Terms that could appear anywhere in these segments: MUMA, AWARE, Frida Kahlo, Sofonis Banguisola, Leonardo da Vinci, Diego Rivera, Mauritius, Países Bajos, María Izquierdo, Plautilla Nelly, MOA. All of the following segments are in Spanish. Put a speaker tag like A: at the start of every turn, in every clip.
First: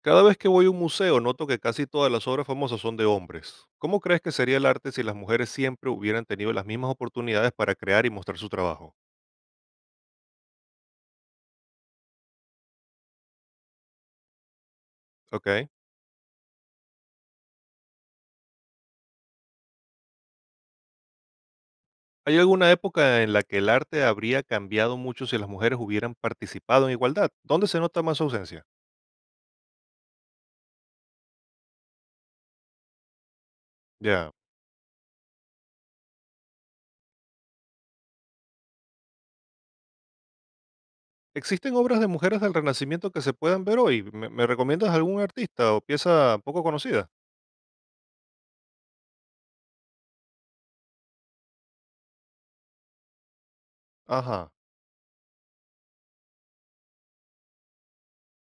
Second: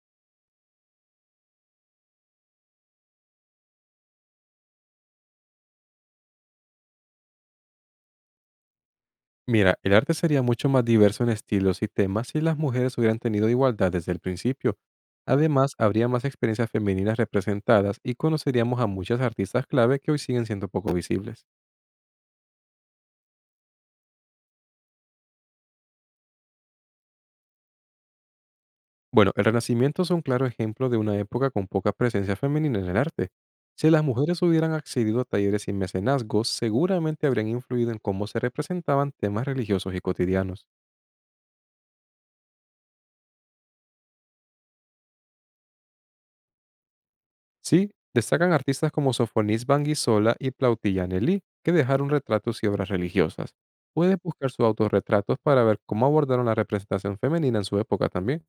A: Cada vez que voy a un museo noto que casi todas las obras famosas son de hombres. ¿Cómo crees que sería el arte si las mujeres siempre hubieran tenido las mismas oportunidades para crear y mostrar su trabajo?
B: Mira, el arte sería mucho más diverso en estilos y temas si las mujeres hubieran tenido igualdad desde el principio.
A: ¿Ok?
B: Además, habría más experiencias femeninas representadas y conoceríamos a muchas artistas clave que hoy siguen siendo poco visibles.
A: ¿Hay alguna época en la que el arte habría cambiado mucho si las mujeres hubieran participado en igualdad? ¿Dónde se nota más su ausencia?
B: Bueno, el Renacimiento es un claro ejemplo de una época con poca presencia femenina en el arte. Si las
A: Ya.
B: mujeres hubieran accedido a talleres y mecenazgos, seguramente habrían influido en cómo se representaban temas religiosos y cotidianos.
A: ¿Existen obras de mujeres del Renacimiento que se puedan ver hoy? ¿Me recomiendas algún artista o pieza poco conocida?
B: Sí, destacan artistas como Sofonis Banguisola y Plautilla Nelly, que dejaron retratos y obras religiosas. Puedes buscar
A: Ajá.
B: sus autorretratos para ver cómo abordaron la representación femenina en su época también.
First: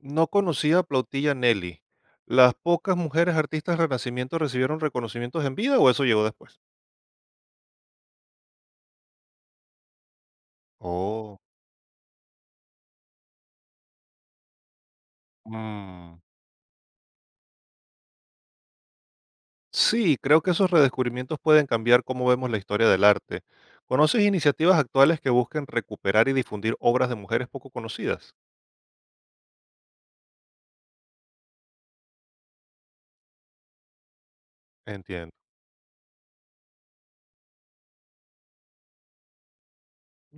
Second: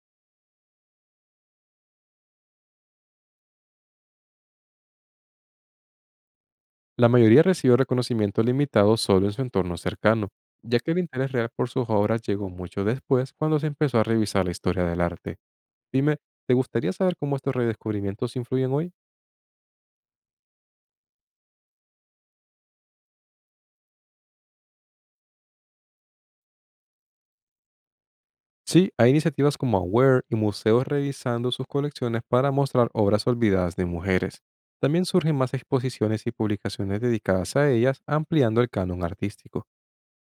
A: No conocía a Plautilla Nelly. ¿Las pocas mujeres artistas Renacimiento recibieron reconocimientos en vida o eso llegó después?
B: La mayoría recibió reconocimiento limitado solo en su entorno cercano, ya que el interés
A: Oh.
B: real por sus obras llegó mucho después cuando se empezó a revisar la historia del arte. Dime,
A: Mm.
B: ¿te gustaría saber cómo estos redescubrimientos influyen hoy?
A: Sí, creo que esos redescubrimientos pueden cambiar cómo vemos la historia del arte. ¿Conoces iniciativas actuales que busquen recuperar y difundir obras de mujeres poco conocidas?
B: Sí, hay iniciativas como AWARE y museos revisando sus colecciones para mostrar obras olvidadas de mujeres. También
A: Entiendo.
B: surgen más exposiciones y publicaciones dedicadas a ellas, ampliando el canon artístico.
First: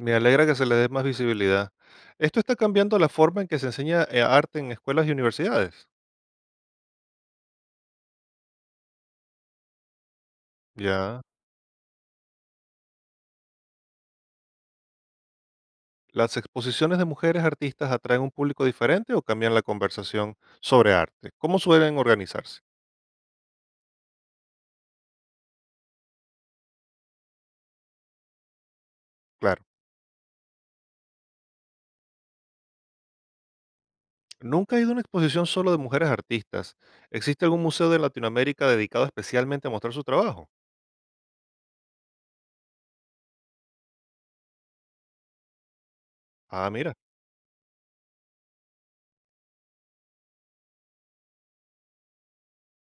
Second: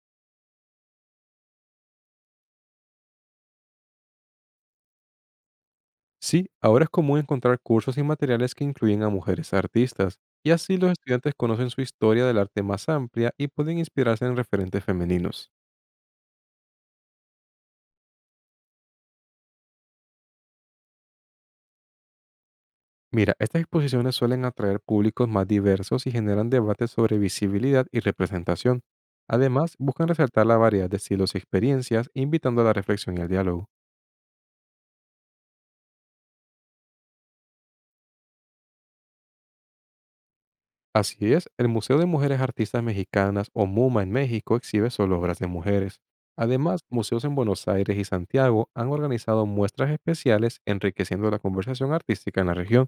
A: Me alegra que se les dé más visibilidad. Esto está cambiando la forma en que se enseña arte en escuelas y universidades.
B: Sí, ahora es común encontrar cursos y materiales que incluyen a mujeres artistas, y así los
A: Ya.
B: estudiantes conocen su historia del arte más amplia y pueden inspirarse en referentes femeninos.
A: ¿Las exposiciones de mujeres artistas atraen un público diferente o cambian la conversación sobre arte? ¿Cómo suelen organizarse?
B: Mira, estas exposiciones suelen atraer públicos más diversos y generan debates sobre visibilidad y representación.
A: Claro,
B: Además, buscan resaltar la variedad de estilos y experiencias, invitando a la reflexión y al diálogo.
A: nunca he ido a una exposición solo de mujeres artistas. ¿Existe algún museo de Latinoamérica dedicado especialmente a mostrar su trabajo?
B: Así es, el Museo de Mujeres Artistas Mexicanas o MUMA en México exhibe solo obras de mujeres.
A: Ah,
B: Además,
A: mira,
B: museos en Buenos Aires y Santiago han organizado muestras especiales enriqueciendo la conversación artística en la región.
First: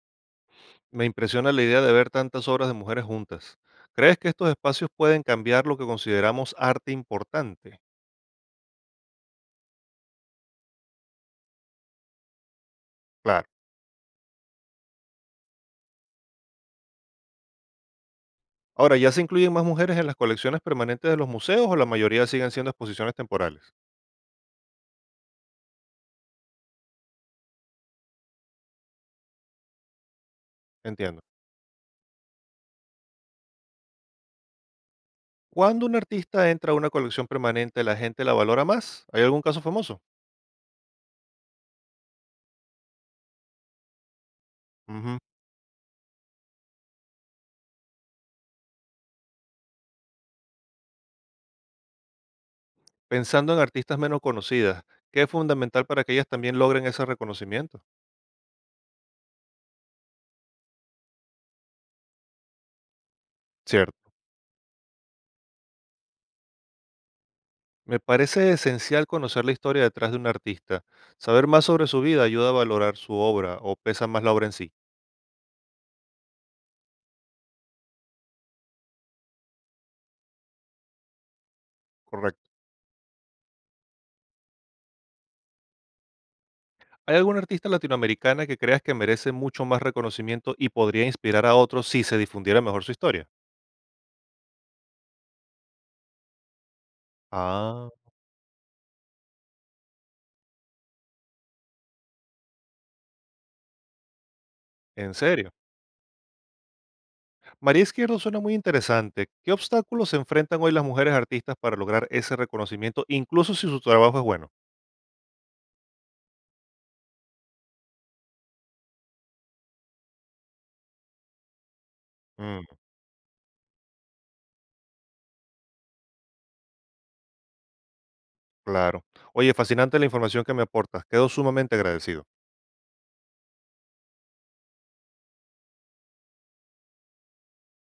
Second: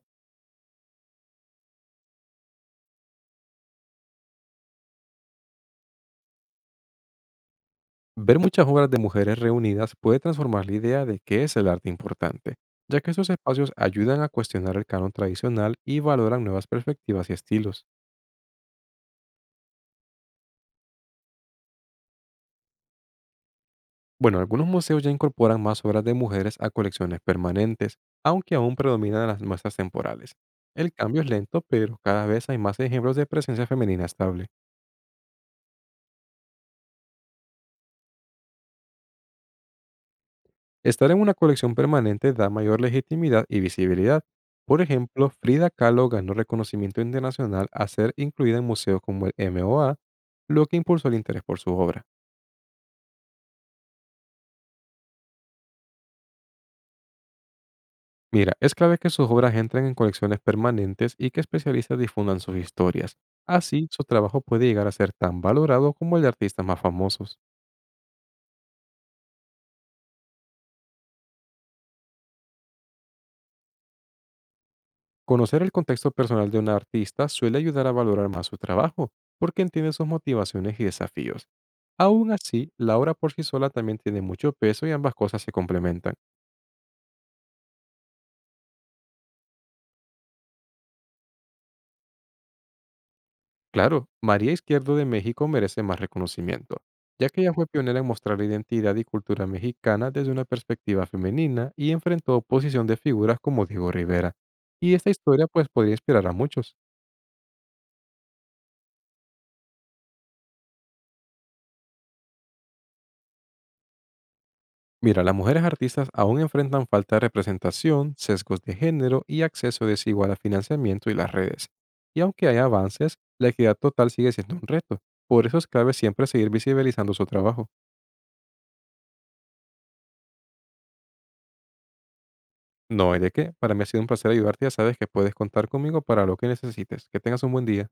A: me impresiona la idea de ver tantas obras de mujeres juntas. ¿Crees que estos espacios pueden cambiar lo que consideramos arte importante?
B: Ver muchas obras de mujeres reunidas puede transformar la idea de qué es el arte importante, ya que estos
A: Claro.
B: espacios ayudan a cuestionar el canon tradicional y valoran nuevas perspectivas y estilos.
A: Ahora, ¿ya se incluyen más mujeres en las colecciones permanentes de los museos o la mayoría siguen siendo exposiciones temporales?
B: Bueno, algunos museos ya incorporan más obras de mujeres a colecciones permanentes, aunque aún predominan las muestras temporales. El
A: Entiendo.
B: cambio es lento, pero cada vez hay más ejemplos de presencia femenina estable.
A: Cuando un artista entra a una colección permanente, la gente la valora más. ¿Hay algún caso famoso?
B: Estar en una colección permanente da mayor legitimidad y visibilidad. Por
A: Ujú.
B: ejemplo, Frida Kahlo ganó reconocimiento internacional al ser incluida en museos como el MOA, lo que impulsó el interés por su obra.
A: Pensando en artistas menos conocidas, ¿qué es fundamental para que ellas también logren ese reconocimiento?
B: Mira, es clave que sus obras entren en colecciones permanentes y que especialistas difundan sus historias. Así,
A: Cierto.
B: su trabajo puede llegar a ser tan valorado como el de artistas más famosos.
A: Me parece esencial conocer la historia detrás de un artista. Saber más sobre su vida ayuda a valorar su obra o pesa más la obra en sí.
B: Conocer el contexto personal de un artista suele ayudar a valorar más su trabajo, porque entiende sus motivaciones y desafíos. Aún
A: Correcto.
B: así, la obra por sí sola también tiene mucho peso y ambas cosas se complementan.
A: ¿Hay alguna artista latinoamericana que creas que merece mucho más reconocimiento y podría inspirar a otros si se difundiera mejor su historia?
B: Claro, María Izquierdo de México merece más reconocimiento, ya que ella fue
A: Ah,
B: pionera en mostrar la identidad y cultura mexicana desde una perspectiva femenina y enfrentó oposición de figuras como Diego Rivera. Y esta
A: ¿en
B: historia
A: serio?
B: pues podría inspirar a muchos.
A: María Izquierdo suena muy interesante. ¿Qué obstáculos se enfrentan hoy las mujeres artistas para lograr ese reconocimiento, incluso si su trabajo es bueno?
B: Mira, las mujeres artistas aún enfrentan falta de representación, sesgos de género y acceso desigual a financiamiento y las redes. Y aunque hay
A: Mm,
B: avances, la equidad total sigue siendo un reto. Por eso es clave siempre seguir visibilizando su trabajo.
A: claro. Oye, fascinante la información que me aportas. Quedo sumamente agradecido.
B: No hay de qué. Para mí ha sido un placer ayudarte. Ya sabes que puedes contar conmigo para lo que necesites. Que tengas un buen día.